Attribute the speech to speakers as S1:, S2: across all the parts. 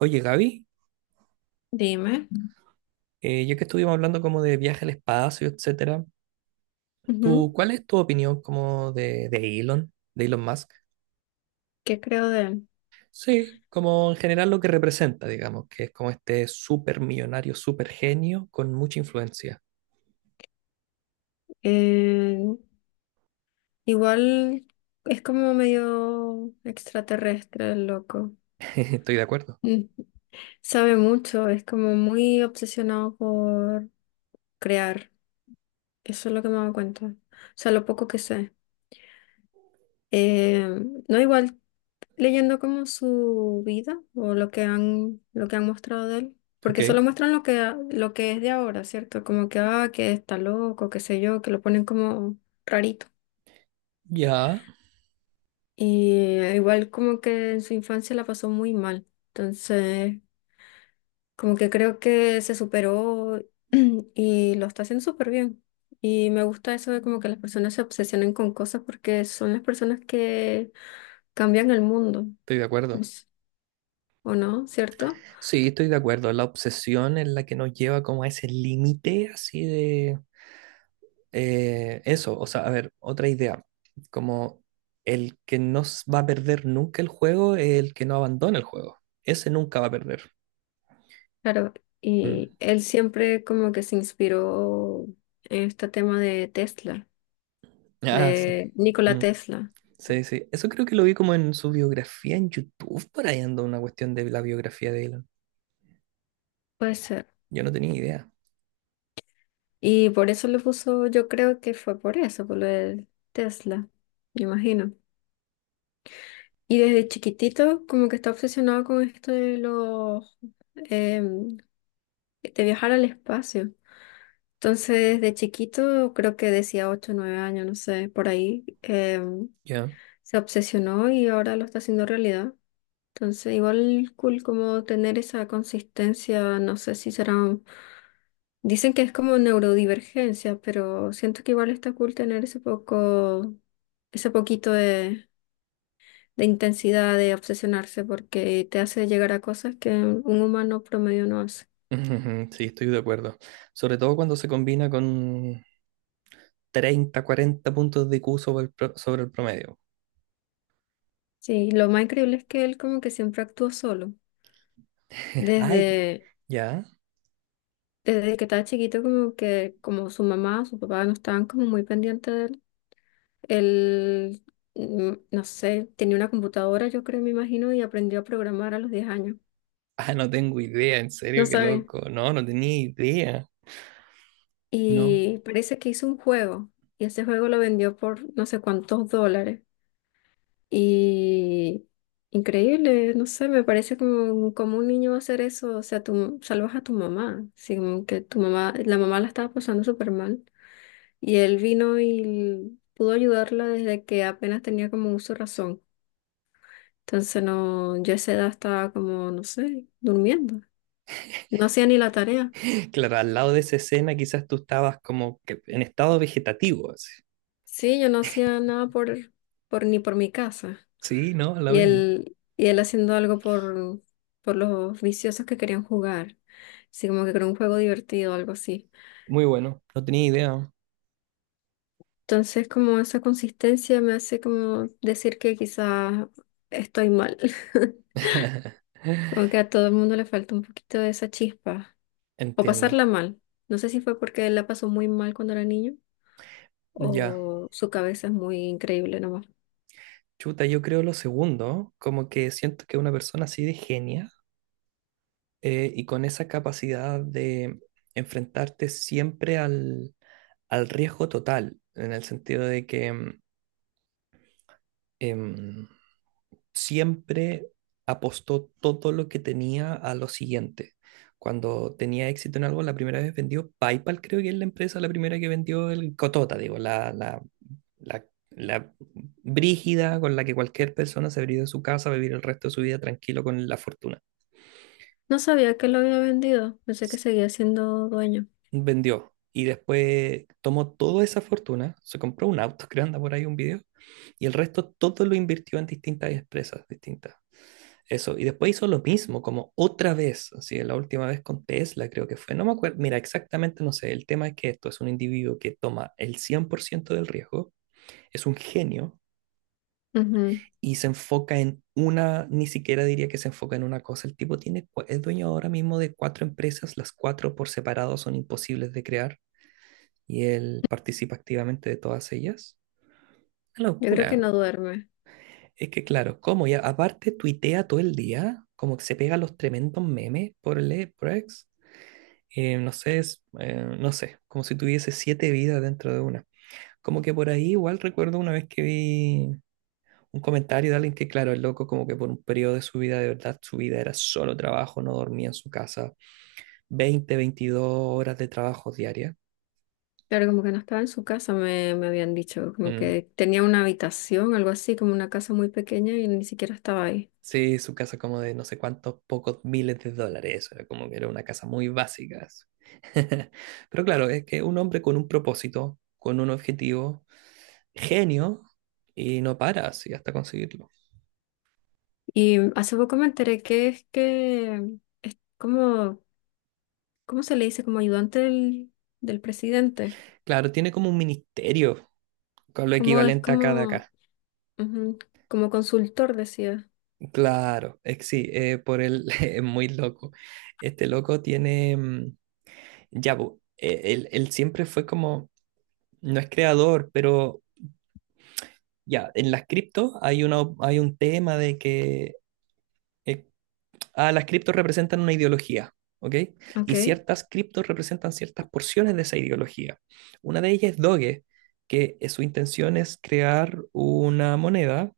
S1: Oye, Gaby,
S2: Dime.
S1: ya que estuvimos hablando como de viaje al espacio, etcétera,
S2: Ujú.
S1: ¿tú cuál es tu opinión como de, Elon, de Elon Musk?
S2: ¿Qué creo de él?
S1: Sí, como en general lo que representa, digamos, que es como este súper millonario, súper genio con mucha influencia.
S2: Eh, Igual es como medio extraterrestre el loco.
S1: Estoy de acuerdo.
S2: Mm. Sabe mucho, es como muy obsesionado por crear. Eso es lo que me he dado cuenta. O sea, lo poco que sé. Eh, no igual leyendo como su vida o lo que han mostrado de él.
S1: Ok,
S2: Porque solo muestran lo que es de ahora, ¿cierto? Como que, ah, que está loco, qué sé yo, que lo ponen como rarito.
S1: ya,
S2: Y igual como que en su infancia la pasó muy mal. Entonces, como que creo que se superó y lo está haciendo súper bien. Y me gusta eso de como que las personas se obsesionen con cosas porque son las personas que cambian el mundo,
S1: estoy de acuerdo.
S2: pues, ¿o no? ¿Cierto?
S1: Sí, estoy de acuerdo. La obsesión es la que nos lleva como a ese límite así de. Eso, o sea, a ver, otra idea, como el que no va a perder nunca el juego es el que no abandona el juego. Ese nunca va a perder.
S2: Claro.
S1: Mm.
S2: Y él siempre como que se inspiró en este tema de Tesla,
S1: Ah, sí.
S2: de Nikola
S1: Mm.
S2: Tesla.
S1: Sí, sí. Eso creo que lo vi como en su biografía en YouTube, por ahí anda una cuestión de la biografía de Elon.
S2: Puede ser.
S1: Yo no tenía idea.
S2: Y por eso lo puso, yo creo que fue por eso, por lo del Tesla, me imagino. Y desde chiquitito como que está obsesionado con esto de los em, de viajar al espacio. Entonces, desde chiquito, creo que decía 8 o 9 años, no sé, por ahí,
S1: Ya.
S2: se obsesionó y ahora lo está haciendo realidad. Entonces, igual cool como tener esa consistencia, no sé si será. Dicen que es como neurodivergencia, pero siento que igual está cool tener ese poco, ese poquito de intensidad, de obsesionarse, porque te hace llegar a cosas que un humano promedio no hace.
S1: Ujú, sí, estoy de acuerdo. Sobre todo cuando se combina con 30-40 puntos de IQ sobre el, sobre el promedio.
S2: Sí, lo más increíble es que él como que siempre actuó solo.
S1: Ay,
S2: Desde,
S1: ya.
S2: Desde que estaba chiquito, como que como su mamá, su papá no estaban como muy pendientes de él. Él, mm, no sé, tenía una computadora, yo creo, me imagino, y aprendió a programar a los 10 años.
S1: Ah, no tengo idea, en
S2: No
S1: serio, qué
S2: sabe.
S1: loco. No, no tenía idea. No.
S2: Y parece que hizo un juego y ese juego lo vendió por no sé cuántos dólares. Y increíble, no sé, me parece como, como un niño va a hacer eso. O sea, tú salvas a tu mamá, así como que tu mamá la estaba pasando súper mal. Y él vino y pudo ayudarla desde que apenas tenía como uso de razón. Entonces no, yo a esa edad estaba como, no sé, durmiendo. No hacía ni la tarea.
S1: Claro, al lado de esa escena quizás tú estabas como que en estado vegetativo, así.
S2: Sí, yo no hacía nada por ni por mi casa.
S1: Sí, no, lo mismo.
S2: Y él haciendo algo por los viciosos que querían jugar. Así como que era un juego divertido algo así.
S1: Muy bueno, no tenía idea.
S2: Entonces, como esa consistencia me hace como decir que quizás estoy mal. Como que a todo el mundo le falta un poquito de esa chispa. O
S1: Entiendo.
S2: pasarla mal. No sé si fue porque él la pasó muy mal cuando era niño
S1: Ya.
S2: o su cabeza es muy increíble nomás.
S1: Chuta, yo creo lo segundo, como que siento que una persona así de genia, y con esa capacidad de enfrentarte siempre al riesgo total, en el sentido de que em, siempre apostó todo lo que tenía a lo siguiente. Cuando tenía éxito en algo, la primera vez vendió PayPal, creo que es la empresa la primera que vendió el Cotota, digo, la, la brígida con la que cualquier persona se habría ido de su casa a vivir el resto de su vida tranquilo con la fortuna.
S2: No sabía que lo había vendido. Pensé que seguía siendo dueño.
S1: Vendió y después tomó toda esa fortuna, se compró un auto, creo anda por ahí un video, y el resto todo lo invirtió en distintas empresas distintas. Eso, y después hizo lo mismo, como otra vez, así, la última vez con Tesla creo que fue, no me acuerdo, mira, exactamente no sé, el tema es que esto es un individuo que toma el 100% del riesgo, es un genio
S2: Ujú.
S1: y se enfoca en una, ni siquiera diría que se enfoca en una cosa, el tipo tiene, es dueño ahora mismo de cuatro empresas, las cuatro por separado son imposibles de crear y él participa activamente de todas ellas. Una
S2: Yo creo
S1: locura.
S2: que no duerme.
S1: Es que claro, como ya aparte tuitea todo el día, como que se pega los tremendos memes por el por X. No sé, es, no sé, como si tuviese siete vidas dentro de una. Como que por ahí igual recuerdo una vez que vi un comentario de alguien que, claro, el loco como que por un periodo de su vida, de verdad, su vida era solo trabajo, no dormía en su casa, 20-22 horas de trabajo diaria.
S2: Claro, como que no estaba en su casa, me habían dicho, como
S1: Mm.
S2: que tenía una habitación, algo así, como una casa muy pequeña y ni siquiera estaba ahí.
S1: Sí, su casa como de no sé cuántos pocos miles de dólares, era como que era una casa muy básica. Eso. Pero claro, es que un hombre con un propósito, con un objetivo, genio, y no para así hasta conseguirlo.
S2: Y hace poco me enteré que es como, ¿cómo se le dice? Como ayudante del presidente.
S1: Claro, tiene como un ministerio con lo
S2: Como es
S1: equivalente a cada
S2: como,
S1: acá.
S2: ujú, como consultor, decía.
S1: Claro, sí, por él es muy loco. Este loco tiene, ya, po, él siempre fue como, no es creador, pero ya, en las criptos hay una, hay un tema de que, eh, las criptos representan una ideología, ¿ok?
S2: Ok,
S1: Y ciertas criptos representan ciertas porciones de esa ideología. Una de ellas es Doge, que su intención es crear una moneda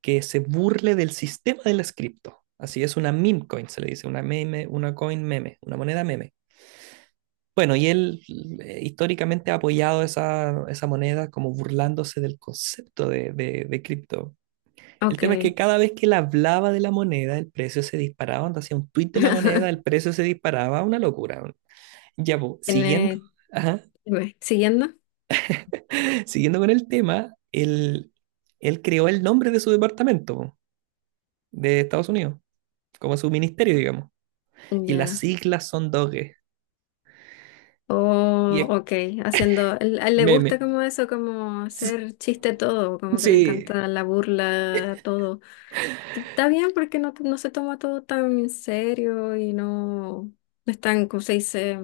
S1: que se burle del sistema de las cripto. Así es una meme coin, se le dice, una meme, una coin meme, una moneda meme. Bueno, y él históricamente ha apoyado esa moneda como burlándose del concepto de, de cripto. El
S2: ok.
S1: tema es que cada vez que él hablaba de la moneda, el precio se disparaba. Cuando hacía un tweet de la moneda, el precio se disparaba. Una locura. Ya, pues, siguiendo,
S2: ¿Tiene,
S1: ajá,
S2: dime, siguiendo?
S1: siguiendo con el tema, él creó el nombre de su departamento de Estados Unidos, como su ministerio, digamos. Y las
S2: Ya.
S1: siglas son Doge y
S2: Oh,
S1: es
S2: ok, haciendo, él a él le gusta
S1: meme.
S2: como eso, como hacer chiste todo, como que le
S1: Sí,
S2: encanta la burla, todo. Que está bien porque no, no se toma todo tan en serio y no, no es tan, como se dice,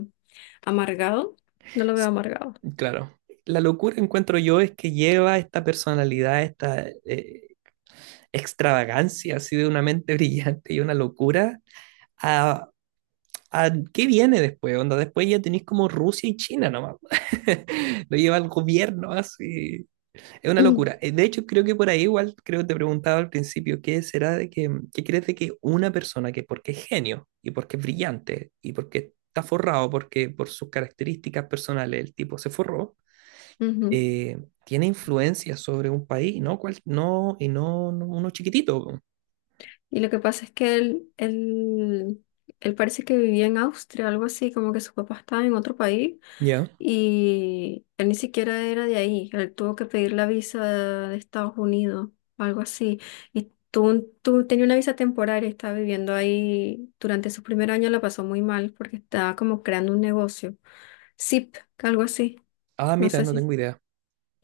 S2: amargado. No lo veo amargado.
S1: claro. La locura encuentro yo es que lleva esta personalidad, esta extravagancia así de una mente brillante y una locura a, a qué viene después, onda. Después ya tenéis como Rusia y China nomás. Lo lleva el gobierno así. Es una
S2: Mm.
S1: locura. De hecho, creo que por ahí igual, creo que te preguntaba al principio, ¿qué será de que, qué crees de que una persona que porque es genio y porque es brillante y porque está forrado, porque por sus características personales el tipo se forró,
S2: Ujú.
S1: eh, tiene influencia sobre un país, ¿no? No, y no uno chiquitito. Po.
S2: Y lo que pasa es que él parece que vivía en Austria, algo así, como que su papá estaba en otro país.
S1: Ya.
S2: Y él ni siquiera era de ahí, él tuvo que pedir la visa de Estados Unidos, algo así. Y tú tenía una visa temporaria, estaba viviendo ahí, durante su primer año la pasó muy mal porque estaba como creando un negocio, Zip, algo así,
S1: Ah,
S2: no
S1: mira,
S2: sé
S1: no
S2: si...
S1: tengo idea.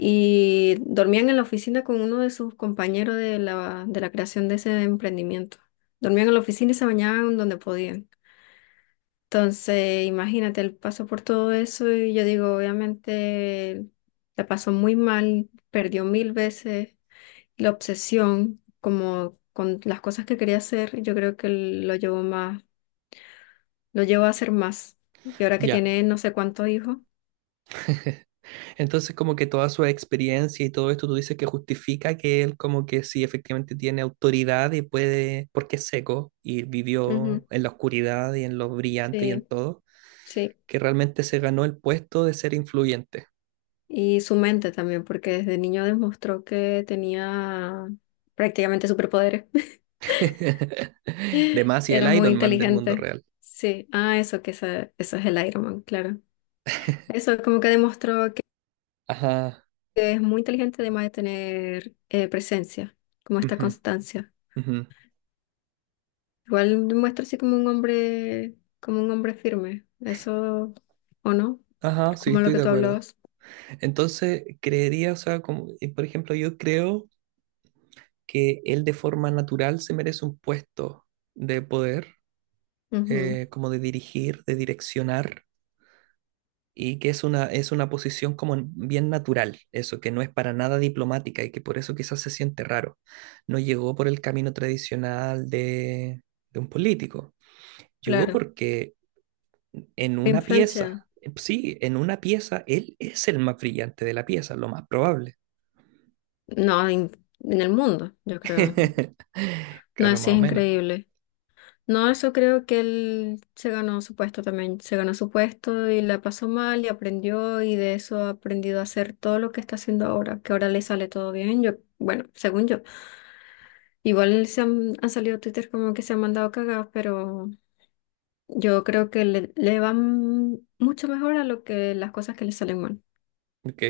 S2: Y dormían en la oficina con uno de sus compañeros de de la creación de ese emprendimiento. Dormían en la oficina y se bañaban donde podían. Entonces, imagínate, él pasó por todo eso y yo digo, obviamente, la pasó muy mal, perdió mil veces la obsesión como con las cosas que quería hacer, yo creo que lo llevó más, lo llevó a hacer más. Y ahora que
S1: Ya.
S2: tiene no sé cuántos hijos,
S1: Entonces, como que toda su experiencia y todo esto, tú dices que justifica que él como que sí efectivamente tiene autoridad y puede, porque es seco y
S2: ujú,
S1: vivió en la oscuridad y en lo brillante y
S2: sí,
S1: en todo,
S2: sí.
S1: que realmente se ganó el puesto de ser influyente.
S2: Y su mente también, porque desde niño demostró que tenía prácticamente superpoderes.
S1: De más y
S2: Era
S1: el
S2: muy
S1: Iron Man del mundo
S2: inteligente.
S1: real.
S2: Sí, ah, eso que esa- eso es el Iron Man, claro. Eso como que demostró que
S1: Ajá.
S2: es muy inteligente además de tener presencia, como esta
S1: Ujú,
S2: constancia.
S1: ujú.
S2: Igual demuestra así como un hombre firme. Eso, ¿o no?
S1: Ajá, sí,
S2: Como lo
S1: estoy
S2: que
S1: de
S2: tú
S1: acuerdo.
S2: hablabas.
S1: Entonces, creería, o sea, como, por ejemplo, yo creo que él de forma natural se merece un puesto de poder
S2: Ujú,
S1: eh, como de dirigir, de direccionar, y que es una, posición como bien natural, eso, que no es para nada diplomática y que por eso quizás se siente raro. No llegó por el camino tradicional de, un político, llegó
S2: claro.
S1: porque en una pieza,
S2: Influencia.
S1: sí, en una pieza, él es el más brillante de la pieza, lo más probable.
S2: No, en el mundo, yo creo. No,
S1: Claro,
S2: sí
S1: más
S2: es
S1: o menos.
S2: increíble. No, eso creo que él se ganó su puesto también, se ganó su puesto y la pasó mal y aprendió y de eso ha aprendido a hacer todo lo que está haciendo ahora, que ahora le sale todo bien, yo, bueno, según yo. Igual se han, han salido Twitter como que se han mandado cagadas, pero yo creo que le van mucho mejor a lo que las cosas que le salen mal.
S1: Ok,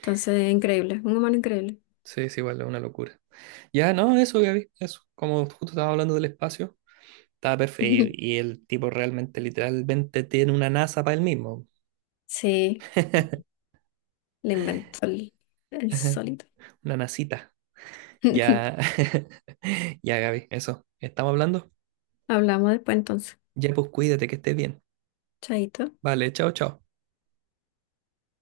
S2: Entonces, increíble, un humano increíble.
S1: sí, es igual, es una locura. Ya, no, eso, Gaby, eso. Como justo estaba hablando del espacio, estaba perfecto. Y el tipo realmente, literalmente, tiene una NASA para él mismo.
S2: Sí, le inventó el solito.
S1: Una nasita. Ya, ya, Gaby, eso. ¿Estamos hablando?
S2: Hablamos después entonces.
S1: Ya, pues cuídate, que estés bien.
S2: Chaito.
S1: Vale, chao, chao.